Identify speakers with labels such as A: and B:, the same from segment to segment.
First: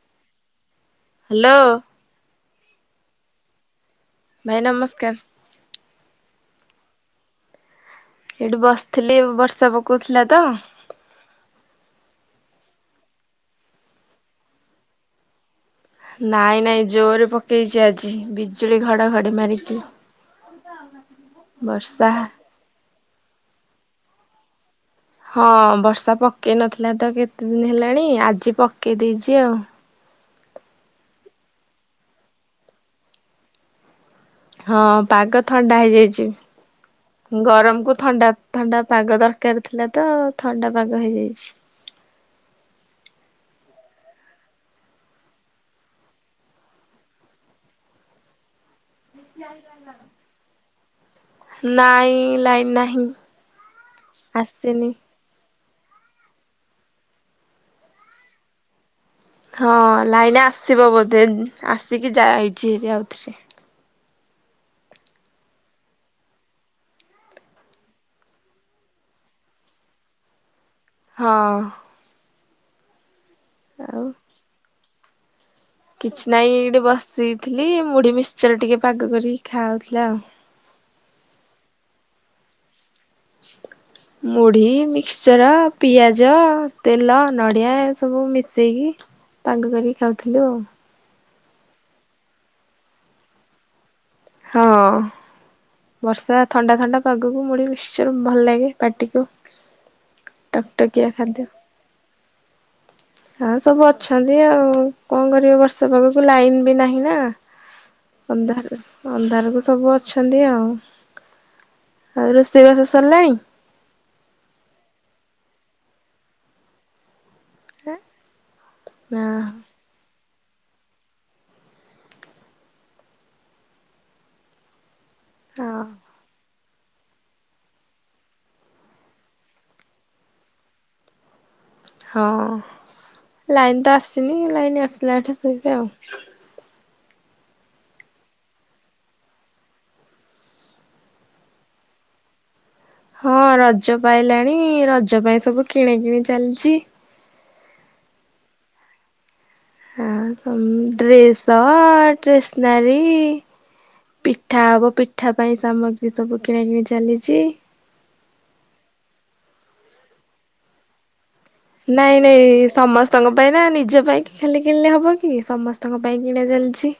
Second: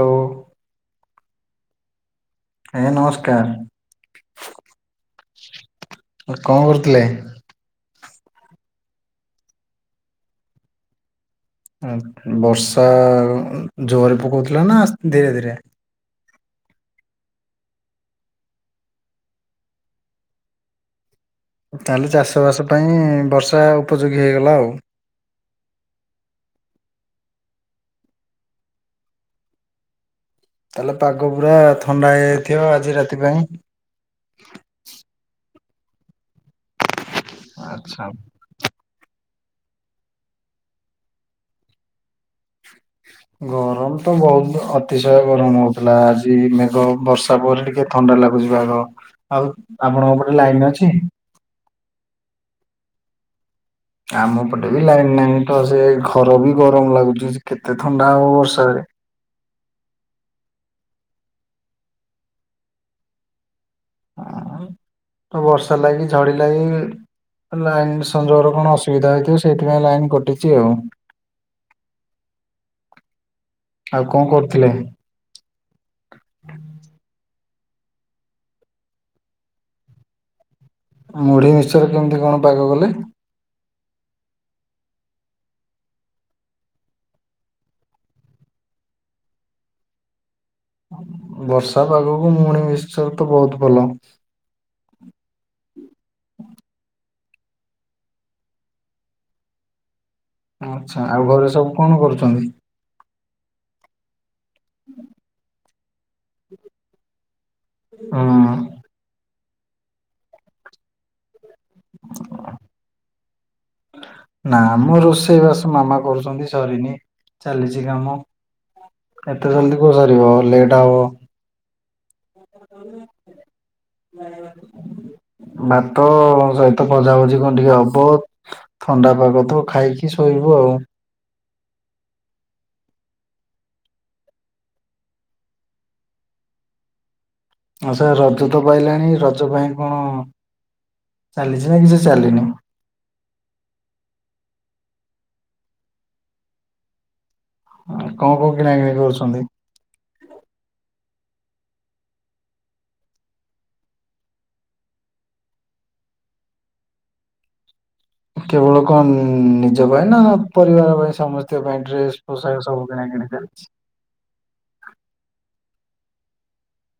A: Hello.
B: Hello.
A: ଆଜ୍ଞା ନମସ୍କାର।
B: ଭାଇ ନମସ୍କାର।
A: କଣ କରୁଥିଲେ?
B: ଏଇଠି ବସିଥିଲି ବର୍ଷା ପକଉଥିଲା ତ।
A: ବର୍ଷା ଜୋର ପକଉଥିଲା ଆସ ନା ଧୀରେ ଧୀରେ
B: ନାଇଁ ନାଇଁ ଜୋରେ ପକେଇଛି ଆଜି ବିଜୁଳି ଘଡ଼ଘଡ଼ି ମାରିକି [unintelligible]
A: ତାହେଲେ ଚାଷବାସ ପାଇଁ ବର୍ଷା ଉପଯୋଗୀ ହେଇଗଲା ଆଉ।
B: ହଁ ବର୍ଷା ପକେଇ ନଥିଲା ତ କେତେଦିନ ହେଲାଣି ଆଜି ପକେଇ ଦେଇଛି ଆଉ।
A: ତାହେଲେ ପାଗ ପୁରା ଥଣ୍ଡା ହେଇଯାଇଥିବ ଆଜି ରାତି ପାଇଁ।
B: ହଁ ପାଗ ଥଣ୍ଡା ହେଇଯାଇଛି ଗରମ କୁ
A: ଆଚ୍ଛା।
B: ଥଣ୍ଡା ଥଣ୍ଡା ପାଗ ଦରକାର ଥିଲା ତ ଥଣ୍ଡା ପାଗ ହେଇଯାଇଛି।
A: ଗରମ ତ ବହୁତ ଅତିଶୟ ଗରମ ହେଉଥିଲା ଆଜି ମେଘ ବର୍ଷା ପଡ଼ିଲ କେ ଥଣ୍ଡା ଲାଗୁଛି ପାଗ। ଆଉ ଆପଣଙ୍କ ପଟେ ଲାଇନ ଅଛି?
B: ନାଇଁ ଲାଇନି ନାହିଁ।
A: ଆମ ପଟେ ବି
B: ଆସିନି
A: ଲାଇନି ନାହିଁ ତ ସେ ଘର ବି ଗରମ ଲାଗୁଛି କେତେ ଥଣ୍ଡା ହବ ବର୍ଷାରେ।
B: ହଁ ଲାଇନି ଆସିବ ବୋଧେ ଆସିକି ଯାଇଛି ହେରି ଆଉଥିରେ।
A: ବର୍ଷା ଲାଗି ଝଡି ଲାଗି ଲାଇନି ସଂଯୋଗରେ କଣ ଅସୁବିଧା ହେଇଥିବ ସେଇଥିପାଇଁ ଲାଇନ କଟିଛି ଆଉ।
B: ହଁ।
A: ଆଉ କଣ କରୁଥିଲେ?
B: କିଛି ନହିଁ ଏଠି ବସିଥିଲି ମୁଢି ମିକ୍ସଶ୍ଚର ଟିକେ ପାଗ କରିକି ଖାଉଥିଲା ଆଉ।
A: ମୁଢ଼ି ମିକ୍ସିଚର କେମିତି କଣ ପାଗ କଲେ?
B: ମୁଢ଼ି ମିକ୍ସଚର୍ ପିଆଜ ତେଲ ନଡ଼ିଆ ଏ ସବୁ ମିଶାଇକି। ପାଗ କରିକି ଖାଉଥିଲୁ ଆଉ।
A: ବର୍ଷା ପାଗକୁ ମୁଢ଼ି ମିକ୍ସିଚର ତ ବହୁତ ଭଲ।
B: ହଁ। ବର୍ଷା ଥଣ୍ଡା ଥଣ୍ଡା ପାଗକୁ ମୁଡି ମିକ୍ସଚର୍ ଭଲ ଲାଗେ ପାଟିକୁ।
A: ଆଚ୍ଛା
B: ଟକଟକିଆ
A: ଆଉ ଘରେ
B: ଖାଦ୍ୟ।
A: ସବୁ କଣ କରୁଛନ୍ତି?
B: ହଁ ସବୁ ଅଛନ୍ତି ଆଉ କଣ କରିବେ ବ ର୍ଷା ପାଗକୁ ଲାଇନ ବି ନାହିଁ ନା
A: ହୁଁ
B: ଅନ୍ଧାର ଦେଖା ଅନ୍ଧାରକୁ ସବୁ ଅଛନ୍ତି ଆଉ ଆଉ ରୋଷେଇବାସ ସାରିଲାଣି?
A: ନା ମ ରୋଷେଇବାସ ମାମା କରୁଛନ୍ତି ସରିନି। ଚାଲିଛି କାମ
B: ନା
A: ଏତେ ଜଲଦି କଉସରିବ ଲେଟ୍ ହବ।
B: ହଁ
A: ଭାତ ସରି ତ ଭଜାଭଜି କଣ ଟିକେ ହବ। ଥଣ୍ଡା ପାଗ ତ ଖାଇକି ଶୋଇବୁ ଆଉ।
B: ହଁ ଲାଇନ୍ ତ ଆସିନି ଲାଇନ ଆସିଲା ଏଠି ଶୋଇବେ ଆଉ।
A: ହଁ ସେଇ ରଜ ତ ପାଇଲାଣି ରଜ ପାଇଁ କଣ ଚାଲିଛି ନା କିଛି ଚାଲିନି?
B: ହଁ ରଜ ପାଇଲାଣି ରଜ ପାଇଁ ସବୁ କିଣା କିିଣି ଚାଲିଚି।
A: ହଁ କଣ କଣ କିଣା କିିଣି କରୁଛନ୍ତି?
B: ଆ ଉମ୍ ଡ୍ରେସ ଟେସନାରୀ। ପିଠା ହବ ପିଠା ପାଇଁ ସାମଗ୍ରୀ ସବୁ କିଣା କିିଣି ଚାଲିଚି।
A: କେବଳ କଣ ନିଜ ପାଇଁ ନା ପରିବାର ପାଇଁ ସମ
B: ନାଇଁ ନାଇଁ ସମସ୍ତଙ୍କ ପାଇଁ ନା
A: ଚାଲିଛି।
B: ନିଜ ପାଇଁ ଖାଲି କିଣିଲେ ହେବ କି ସମସ୍ତଙ୍କ ପାଇଁ କିଣା ଚାଲିଚି।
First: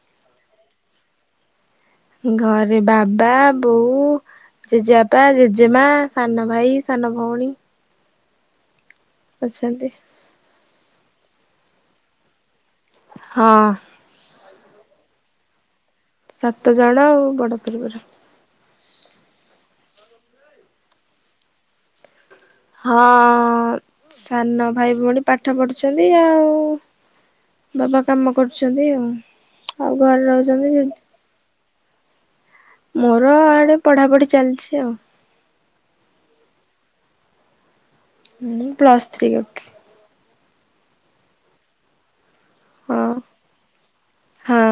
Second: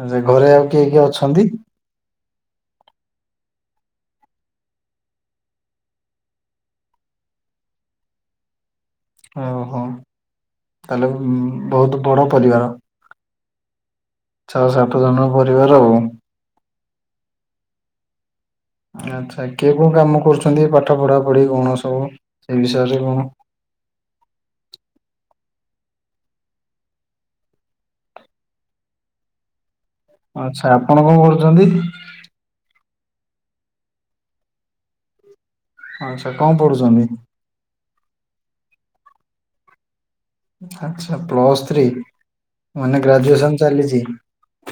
A: ଆ ଯେ ଘରେ ଆଉ କିଏ କିଏ ଅଛନ୍ତି।
B: ଘରେ ବାବା, ବୋଉ ଜେଜେବାପା, ଜେଜେମା, ସାନ ଭାଇ, ସାନ ଭଉଣୀ।
A: ଆହୋ,
B: ଅଛନ୍ତି
A: ତାହଲେ ଉମ ବହୁତ ବଡ ପରିବାର।
B: ହଁ।
A: ଛଅ ସାତ ଜଣଙ୍କ ପରିବାର ଆଉ।
B: ସାତ ଜଣ ଆଉ ବଡ଼ ପରିବାର।
A: ଆଚ୍ଛା, କିଏ କୋଉ କାମ କରୁଛନ୍ତି ପାଠ ପଢା ପଢି କଣ ସବୁ? ସେ ବିଷୟରେ
B: ହଁ
A: କଣ
B: ସାନ ଭାଇ, ଭଉଣୀ ପାଠ ପଢୁଛନ୍ତି ଆଉ। ବାବା କାମ କରୁଚନ୍ତି ଆଉ। ଆଉ ଘରେ
A: ଆଚ୍ଛା
B: ରହୁଛନ୍ତି
A: ଆପଣ
B: ଜେଜ
A: କଣ କରୁଛନ୍ତି?
B: ମୋର ଆଡେ ପଢ଼ାପଢି ଚାଲିଛି ଆଉ।
A: ଆଚ୍ଛା କଣ ପଢୁଛନ୍ତି?
B: ମୁ ପ୍ଲସ୍ ଥ୍ରୀ କରୁଥିଲି।
A: ଆଚ୍ଛା ପ୍ଲସ୍ ଥ୍ରୀ
B: ହଁ
A: ମାନେ ଗ୍ରାଜୁଏସନ ଚାଲିଚି।
B: ହଁ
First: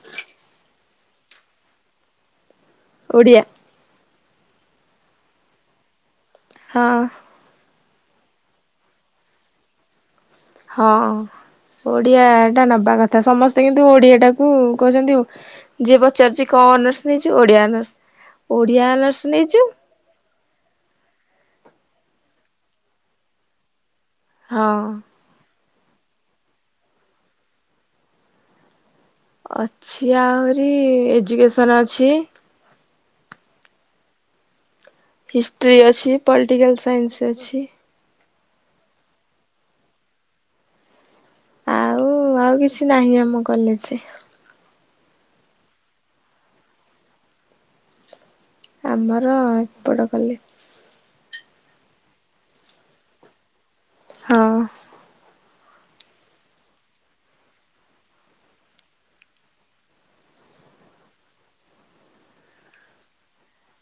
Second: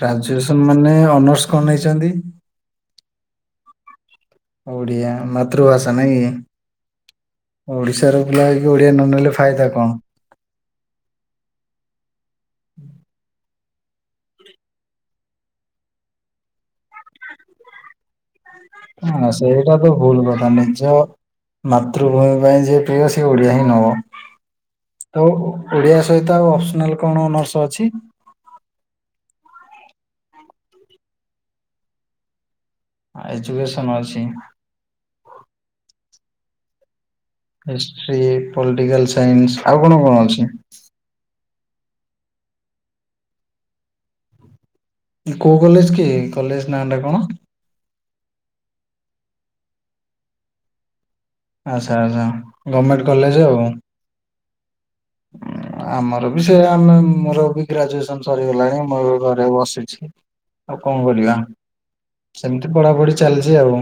A: ଗ୍ରାଜୁଏସନ ମାନେ ଅନର୍ସ କଣ ନେଇଛନ୍ତି?
B: ଓଡ଼ିଆ।
A: ଓଡ଼ିଆ ମାାତୃଭାଷା ନାଇ।
B: ହଁ।
A: ଓଡିଶାର ପିଲା ହେଇକି ଓଡିଆ ନ ନେଲେ ଫାଇଦା କଣ।
B: ହଁ। ଓଡ଼ିଆଟା ନେବା କଥା ସମସ୍ତେ କିନ୍ତୁ ଓଡ଼ିଆଟାକୁ କହୁଛନ୍ତି ଯିଏ ପଚାରୁଚି କଣ ଅନର୍ସ ନେଇଚୁ? ଓଡିଆ ଅନର୍ସ। ଓଡିଆ ଅନର୍ସ
A: ହଁ
B: ନେଇଛୁ
A: ସେଇଟା ବଡ ଭୁଲ କଥା ନିଜ ମାତୃଭୂମି ପାଇଁ ଯିଏ ପ୍ରିୟ ସିଏ ଓଡ଼ିଆ ହିଁ ନବ।
B: ହଁ।
A: ତ ଓଡ଼ିଆ ସହିତ ଆଉ ଅପସନାଲ କଣ ଅନର୍ସ ଅଛି?
B: ଅଛି ଆହୁରି ଏଜୁକେସନ୍ ଅଛି।
A: ହଁ ଏଜୁକେସନ ଅଛି।
B: ହିଷ୍ଟ୍ରି ଅଛି ପଲଟିକାଲ୍ ସାଇନ୍ସ ଅଛି।
A: ହିଷ୍ଟ୍ରି ପଲଟିକାଲ ସାଇନ୍ସ ଆଉ କଣ କଣ ଅଛି?
B: କୁହ ଆଉ କିଛି ନାହିଁ ଆମ କଲେଜରେ?
A: ମାନେ କୋଉ କଲେଜ କି? କଲେଜ ନାଁ ଟା କଣ?
B: ଆମର ଏପଟ କଲେ
A: ଆଚ୍ଛା ଆଚ୍ଛା ଗମେଣ୍ଟ କଲେଜ ଆଉଁ?
B: ହଁ।
A: ଆମର ବି ସେଇଆ ଆମେ ମୋର ବି ଗ୍ରାଜୁଏସନ ସରିଗଲାଣି ମୁଁ ଏବେ ଘରେ ବସିଛି। ଆଉ କଣ କରିବା ସେମତି ପଢ଼ାପଢ଼ି ଚାଲଚି ଆଉ।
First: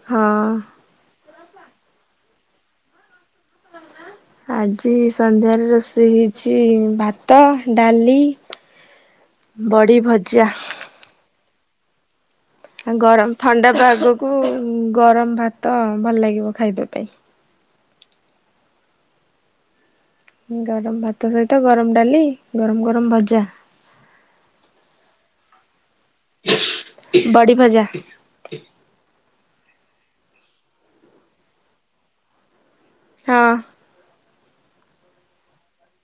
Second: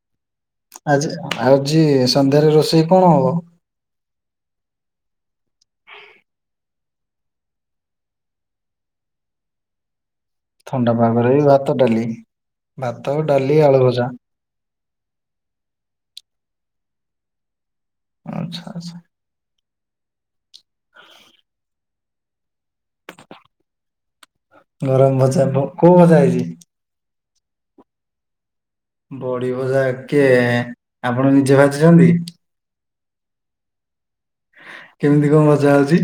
B: ହଁ।
A: ଆଜି ଆଜି ସନ୍ଧ୍ୟାରେ ରୋଷେଇ କଣ ହବ?
B: ଆଜି ସନ୍ଧ୍ୟାରେ ରୋଷେଇ ହେଇଛି ଭାତ, ଡ଼ାଲି ବଡ଼ି ଭଜା।
A: ଥଣ୍ଡା ପାଗରେ ବି ଭାତ, ଡ଼ାଲି?
B: ଆଁ ଗରମ ଥଣ୍ଡା ପାଗକୁ ଗରମ ଭାତ ଭଲ ଲାଗିବ ଖାଇବା ପାଇଁ।
A: ଆଚ୍ଛା ଆଚ୍ଛା।
B: ଗରମ ଭାତ ସହିତ ଗରମ ଡାଲି ଗରମ ଗରମ ଭଜା।
A: ଗରମ ଭଜା ପୋ କୋଉ ଭଜା ହେଇଚି?
B: ବଡ଼ି ଭଜା।
A: ବଡ଼ି ଭଜା କିଏ ଏଁ ଏଁ ଆପଣ ନିଜେ ଭାଜିଚନ୍ତି?
B: ହଁ।
A: କେମିତି କଣ ଭଜା ହଉଚି?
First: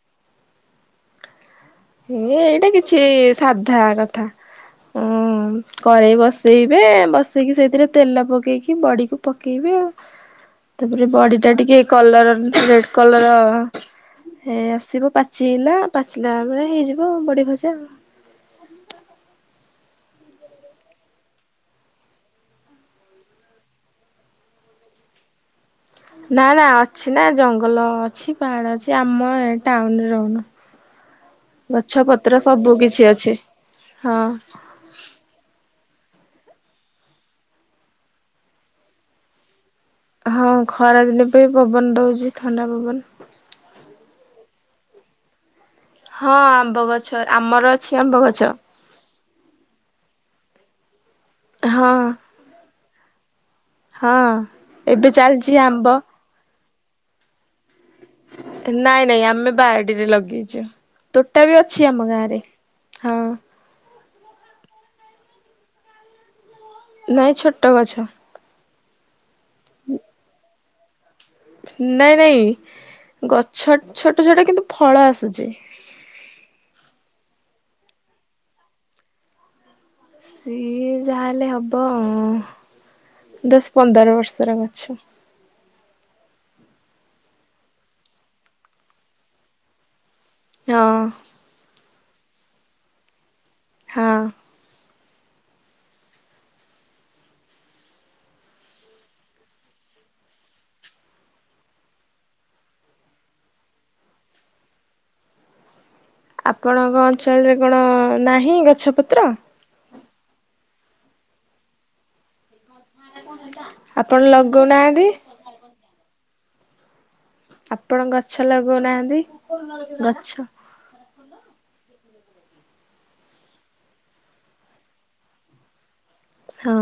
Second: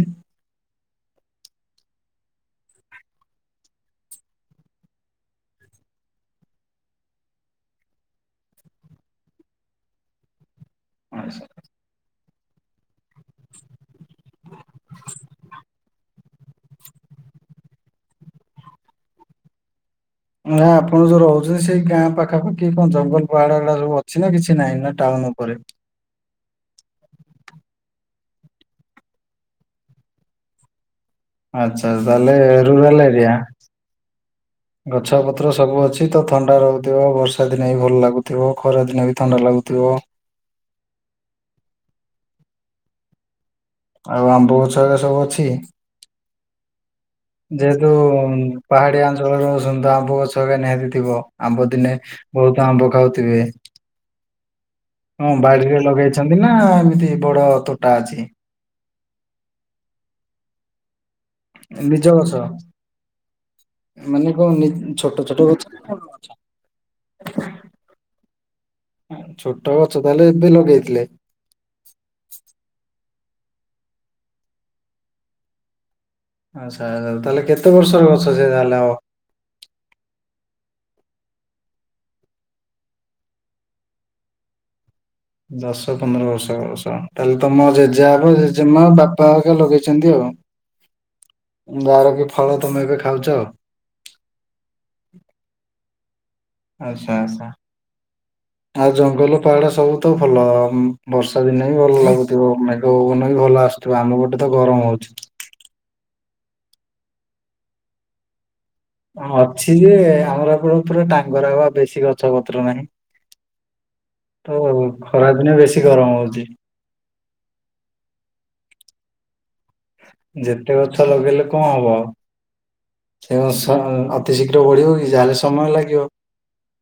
B: ଇଏ ଏଇଟା କିଛି ଇ ଇ ସାଧା କଥା। ହୁଁ କରେଇ ବସେଇବେ ବସେଇକି ସେଇଥିରେ ତେଲ ପକେଇକି ବଡ଼ିକୁ ପକେଇବେ ଆଉ। ତାପରେ ବଡ଼ି ଟା ଟିକେ କଲର ରେଡ଼ କଲର ହେ ଆସିବ ପାଚିଲା ପାଚିଲା ବେଳେ ହେଇଯିବ ବଡ଼ି ଭଜା ଆଉ।
A: ନା ଆପଣ ଯୋଉ ରହୁଚନ୍ତି ସେଇ ଗାଁ ପାଖାପାଖି କଣ ଜଙ୍ଗଲ ପାହାଡ଼ ଏଗୁଡ଼ା ସବୁ ଅଛି ନା କିଛି ନାଇଁ ନା ଟାଉନ ଉପରେ?
B: ନା ନା ଅଛି ନା ଜଙ୍ଗଲ ଅଛି ପାହାଡ଼ ଅଛି ଆମ ଏ ଟାଉନରେ ରହୁନୁ।
A: ଆଚ୍ଛା
B: ଗଛ
A: ତାହେଲେ
B: ପତ୍ର ସବୁ କିଛି ଅଛି ହଁ।
A: ଗଛପତ୍ର ସବୁ ଅଛି ତ ଥଣ୍ଡା ରହୁଥିବ ବର୍ଷା ଦିନେ ବି ଭଲ ଲାଗୁଥିବ ଖରା ଦିନେ ବି ଥଣ୍ଡା ଲାଗୁଥିବ।
B: ହଁ ଖରା ଦିନେ ବି ପବନ ଦଉଚି ଥଣ୍ଡା ପବନ।
A: ଆଉ ଆମ୍ବ ଗଛ ଏରା ସବୁ ଅଛି?
B: ହଁ ଆମ୍ବ ଗଛ ଆମର ଅଛି ଆମ୍ବ ଗଛ।
A: ପାହାଡ଼ିଆ ଅଞ୍ଚଳର ସୁନ୍ଦର ଆମ୍ବ ଗଛ ହେକା ନିହାତି ଥିବ ଆମ୍ବ
B: ହଁ
A: ଦିନେ ବହୁତ ଆମ୍ବ ଖାଉଥିବେ।
B: ହଁ। ଏବେ
A: ହଁ
B: ଚାଲିଛି
A: ବାଡ଼ିରେ
B: ଆମ୍ବ
A: ଲଗେଇଛନ୍ତି ନା ଏମିତି ବଡ଼ ତୋଟା ଅଛି?
B: ନାଇଁ ନାଇଁ ଆମେ ବାଡ଼ିରେ ଲଗେଇଚୁ ତୋଟା ବି ଅଛି
A: ନିଜ
B: ଆମ
A: ଗଛ
B: ଗାଁରେ ହଁ।
A: ମାନେ କଣ ନି ଛୋଟ ଛୋଟ ଗଛ ନା ବଡ଼ ଗଛ?
B: ନାଇଁ ଛୋଟ ଗଛ।
A: ଛୋଟ ଗଛ ତାହେଲେ ଏବେ ଲଗେଇଥିଲେ?
B: ନାଇଁ ନାଇଁ ଗଛ ଛୋଟ ଛୋଟ କିନ୍ତୁ ଫଳ ଆସୁଚି
A: ଆଛା ତାହେଲେ କେତେ ବର୍ଷର ଗଛ ସେ ତାହେଲେ ଆଉ।
B: ସିଏ ଯାହା ହେଲେ ହବ ଦଶ ପନ୍ଦର ବର୍ଷର ଗଛ।
A: ଦଶ ପନ୍ଦର ବର୍ଷର ଗଛ। ତାହେଲେ ତମ ଜେଜେବାପା, ଜେଜେମା, ବାପା ହେରୀକା ଲଗେଇଛନ୍ତି ଆଉ।
B: ହଁ।
A: ଯାହାର କି ଫଳ ତମେ ଏବେ ଖାଉଛ।
B: ହଁ।
A: ଆଛା ଆଛା।
B: ହଁ [inaudible]
A: ଆଉ ଜଙ୍ଗଲ, ପାହାଡ ସବୁ ତ ଭଲ, ବର୍ଷା ଦିନେ ବି ଭଲ ଲାଗୁଥିବ, ମେଘ ପବନ ବି ଭଲ ଆସୁଥିବ। ଆମ ପଟେ ତ ଗରମ ହଉଛି।
B: ଆପଣଙ୍କ ଅଞ୍ଚଳରେ କଣ ନାହିଁ ଗଛ। ପତ୍ର?
A: ହଁ ଅଛି ଯେ, ଆମର ଏପଟେ ପୁରା ଟାଙ୍ଗର ହବା ବେଶୀ ଗଛ ଗଛ ପତ୍ର ନାହିଁ,
B: ଆପଣ
A: ତ
B: ଲଗଉନାହାନ୍ତି
A: ଖରାଦିନ ବେଶୀ ଗରମ ହଉଛି।
B: ଆପଣ ଗଛ ଲଗଉନାହାନ୍ତି ଗଛ।
A: ଗୋଟେ ଗଛ ଲଗେଇଲେ କଣ ହବ? ସେ ସ ଅତି ଶୀଘ୍ର ବଢିବ କି ଯାହେଲେ ସମୟ ଲାଗିବ।
B: ହଁ।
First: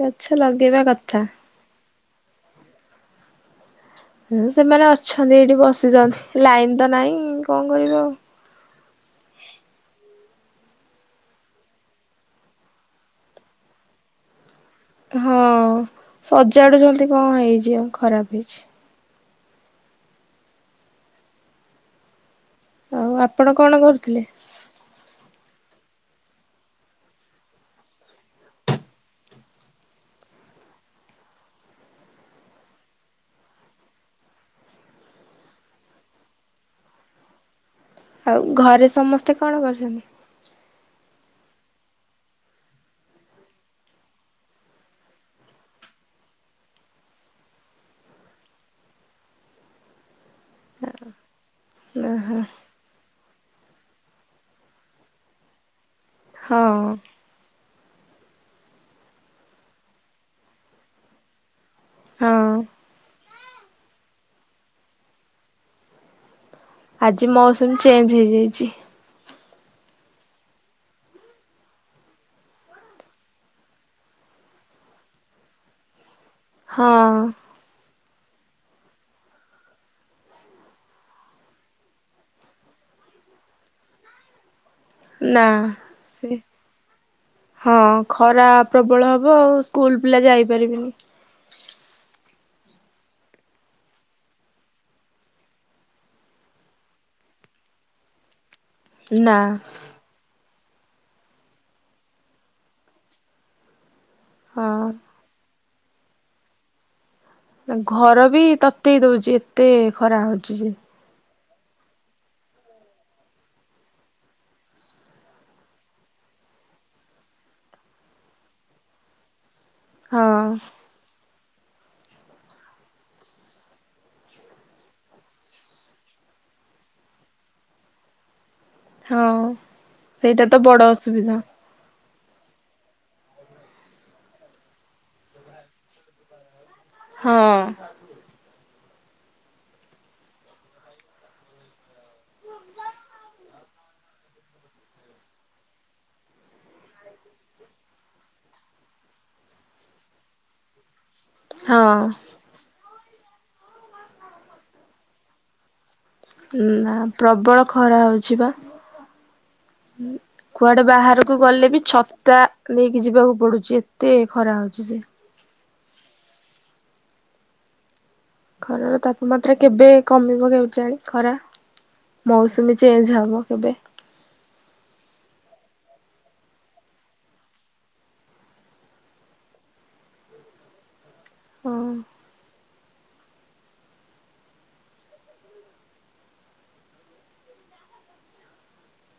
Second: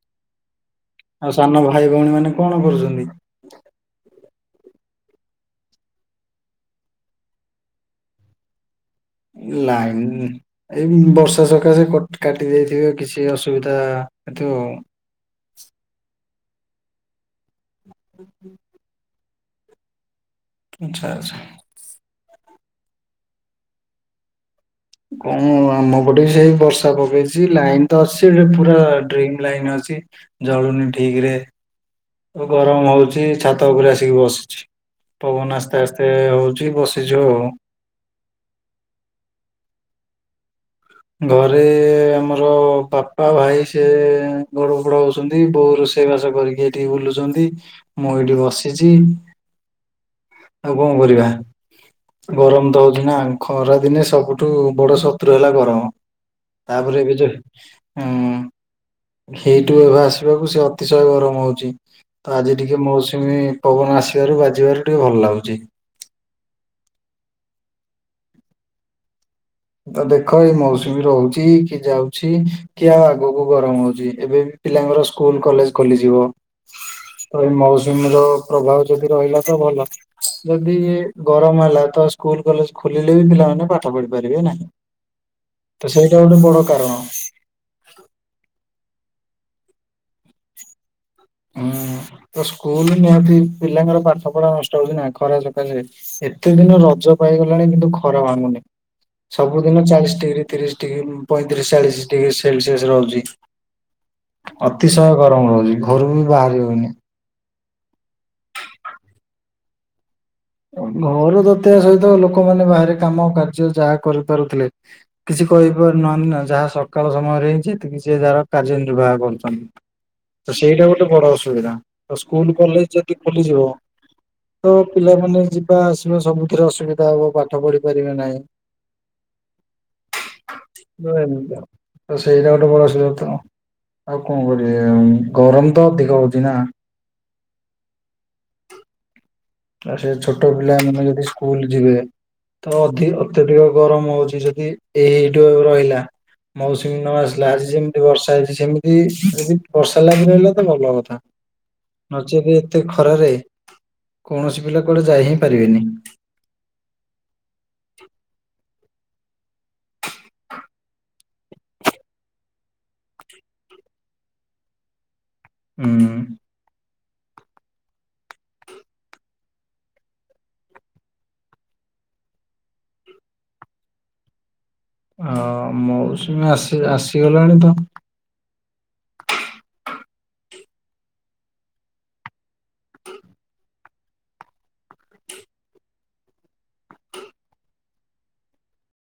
B: ଗଛ ଲଗେଇବା କଥ୍
A: ଆଉ ସାନ ଭାଇ ଭଉଣୀ ମାନେ କଣ କରୁଛନ୍ତି?
B: ସେମାନେ ଅଛନ୍ତି ଏଇଠି ବସିଛନ୍ତି ଲାଇନ୍ ତ ନାହିଁ କଣ କରିବେ ଆଉ।
A: ଲାଇନ୍ ଏଇ ବର୍ଷା ସକାଶେ କଟ୍ କାଟି ଦେଇଥିବ କିଛି ଅସୁବିଧା ହେଉ ଥିବ।
B: ହଁ ସଜାଡୁଚନ୍ତି କଣ ହେଇଛି, ଆଉ ଖରାପ ହେଇଛି।
A: ଆଛା ଆଛା।
B: ଆଉ ଆପଣ କଣ କରୁଥିଲେ?
A: କଣ ଆମ ପଟେ ବି ସେଇ ବର୍ଷା ପକେଇଛି ଲାଇନ୍ ତ ଅଛି, ହେଲେ ପୁରା ଡ୍ରିମ୍ ଲାଇନ୍ ଅଛି। ଜଳୁନି ଠିକ୍ ରେ। ଗରମ ହଉଛି ଛାତ ଉପରେ ଆସିକି ବସିଛି। ପବନ ଆସ୍ତେ ଆସ୍ତେ ହଉଛି ବସିଚୁ ଆଉ
B: ଆଉ ଘରେ ସମସ୍ତେ କଣ କରୁଛନ୍ତି?
A: ଘରେ ଆମର ବାପା ଭାଇ ସେ ଗଡ ପଡ ହଉଛନ୍ତି ବୋଉ ରୋଷେଇବାସ କରିକି ଏଠିକି ବୁଲୁଛନ୍ତି, ମୁଁ ଏଇଠି ବସିଛି, ଆଉ କଣ କରିବା।
B: ଓହୋ
A: ଗରମ ତ ହଉଛି ନା, ଖରା ଦିନେ ସବୁଠୁ ବଡ ଶତ୍ରୁ ହେଲା ଗରମ।
B: ହଁ
A: ତାପରେ ଏବେ ଯୋଉ ହୁଁ, ହେଇଠୁ ଏବେ ଆସିବାକୁ ସେ ଅତିଶୟ ଗରମ ହଉଛି। ଆଜି
B: ହଁ।
A: ଟିକେ ମୌସୁମୀ ପବନ ଆସିବାରୁ ବାଜିବାରୁ ଟିକେ ଭଲ ଲାଗୁଚି।
B: ଆଜି ମୌସୁମୀ ଚେଞ୍ଜ ହେଇଯାଇଛି।
A: ଦେଖ ଏଇ ମୌସୁମୀ ରହୁଛି, କି ଯାଉଛି, କି ଆଉ ଆଗକୁ ଗରମ ହଉଛି, ଏବେ ବି ପିଲାଙ୍କର ସ୍କୁଲ କଲେଜ ଖୋଲିଯିବ,
B: ହଁ
A: ତ ଏ ମୌସୁମୀର ପ୍ରଭାବ ଯଦି ରହିଲା ତ ଭଲ। ଯଦି ଗରମ ହେଲା ତ ସ୍କୁଲ କଲେଜ ଖୋଲିଲେ ବି ପିଲାମାନେ ପାଠ ପଢି ପାରିବେ ନାହିଁ।
B: ନା
A: ତ ସେଇଟା
B: ହିଁ।
A: ଗୋଟେ ବଡ କାରଣ।
B: ହଁ ଖରା ପ୍ରବଳ ହେବ ଆଉ ସ୍କୁଲ ପିଲା ଯାଇପାରିବେନି।
A: ହୁଁ, ତ ସ୍କୁଲ ନିହାତି ପିଲାଙ୍କର ପାଠ ପଢା ନଷ୍ଟ ହଉଛିି ନା ଖରା ସକାଶେ। ଏତେ ଦିନ ରଜ ପାଇଗଲାଣି କିନ୍ତୁ ଖରା ଭାଙ୍ଗୁନି
B: ନା।
A: ସବୁଦିନ ଚାଳିଶ ଡିଗ୍ରୀ। ତିରିଶ ଡିଗ୍ରୀ ପଇଁତିରିଶ ଚାଳିଶ ଡିଗ୍ରୀ ସେଲସିୟସ ରହୁଛି
B: ହଁ
A: ଅତିଶୟ ଗରମ ରହୁଛି ଘରୁ ବି ବାହାରି ହଉନି।
B: ଘର ବି ତତେଇ ଦଉଛି ଏତେ ଖରା ହଉଛି ଯେ
A: ଘର ତତେଇବା ସହିତ ଲୋକମାନେ ବାହାରେ କାମ କାର୍ଯ୍ୟ ଯାହା କରିପାରୁଥିଲେ। କିଛି କହିପାରୁନାହାନ୍ତି ନା ଯାହା ସକାଳ ସମୟରେ ହେଇଛି ଯିଏ ଯାହାର କାର୍ଯ୍ୟ ନିର୍ବାହ କରୁଛନ୍ତି।
B: ହଁ
A: ତ ସେଇଟା ଗୋଟ୍ ଏ ବଡ ଅସୁବିଧା ତ ସ୍କୁଲ କଲେଜ ଯଦି ଖୋଲିଯିବ ତ ପିଲା ମାନେ ଯିବା ଆସିବା ସବୁଥିରେ ଅସୁବିଧା ହବ ପାଠ ପଢି ପାରିବେ ନାହିଁ।
B: ହଁ ସେଇଟା ତ ବଡ ଅସୁବିଧା।
A: ଏମିତି ଆଉ। ତ ସେଇଟା ଗୋଟେ ବଡ଼ ଅସୁବିଧା ତ ଆଉ କଣ କରିବେ ଗରମ ତ ଅଧିକ ହଉଛି ନା,
B: ହଁ।
A: ଆଉ ସେ ଛୋଟ ପିଲାମାନୋନେ ଯଦି ସ୍କୁଲ ଯିବେ ତ ଅଧି ଅତ୍ୟଧିକ ଗରମ ହଉଛି ଯଦି ଏଇଠୁ ରହିଲା। ମୌସୁମୀ ନ ଆସିଲା ଆଜି ଯେମିତି ବର୍ଷା ହେଇଛି ସେମିତି ଯଦି ବର୍ଷା ଲାଗି ରହିଲା ତ ଭଲ କଥା
B: ହଁ।
A: ନଚେତେ ଏତେ ଖରାରେ କୌଣସି ପିଲା କୁଆଡେ ଯାଇ ହିଁ ପାରିବେନି।
B: ନା ପ୍ରବଳ ଖରା ହଉଛି ବା କୁଆଡେ ବାହାରକୁ ଗଲେ ବି ଛତା ନେଇକି ଯିବାକୁ ପଡୁଛି ଏତେ ଖରା ହଉଛି ଯେ
A: ହୁଁ।
B: ଖରାର ତାପମାତ୍ରା କେବେ କମିବ କେଜାଣି ଖରା। ମୌସୁମୀ ଚେଞ୍ ହବ କେବେ।
A: ହଁ ମେଉସିମି ଆସି ଆସିଗଲାଣି ତ
B: ହଁ।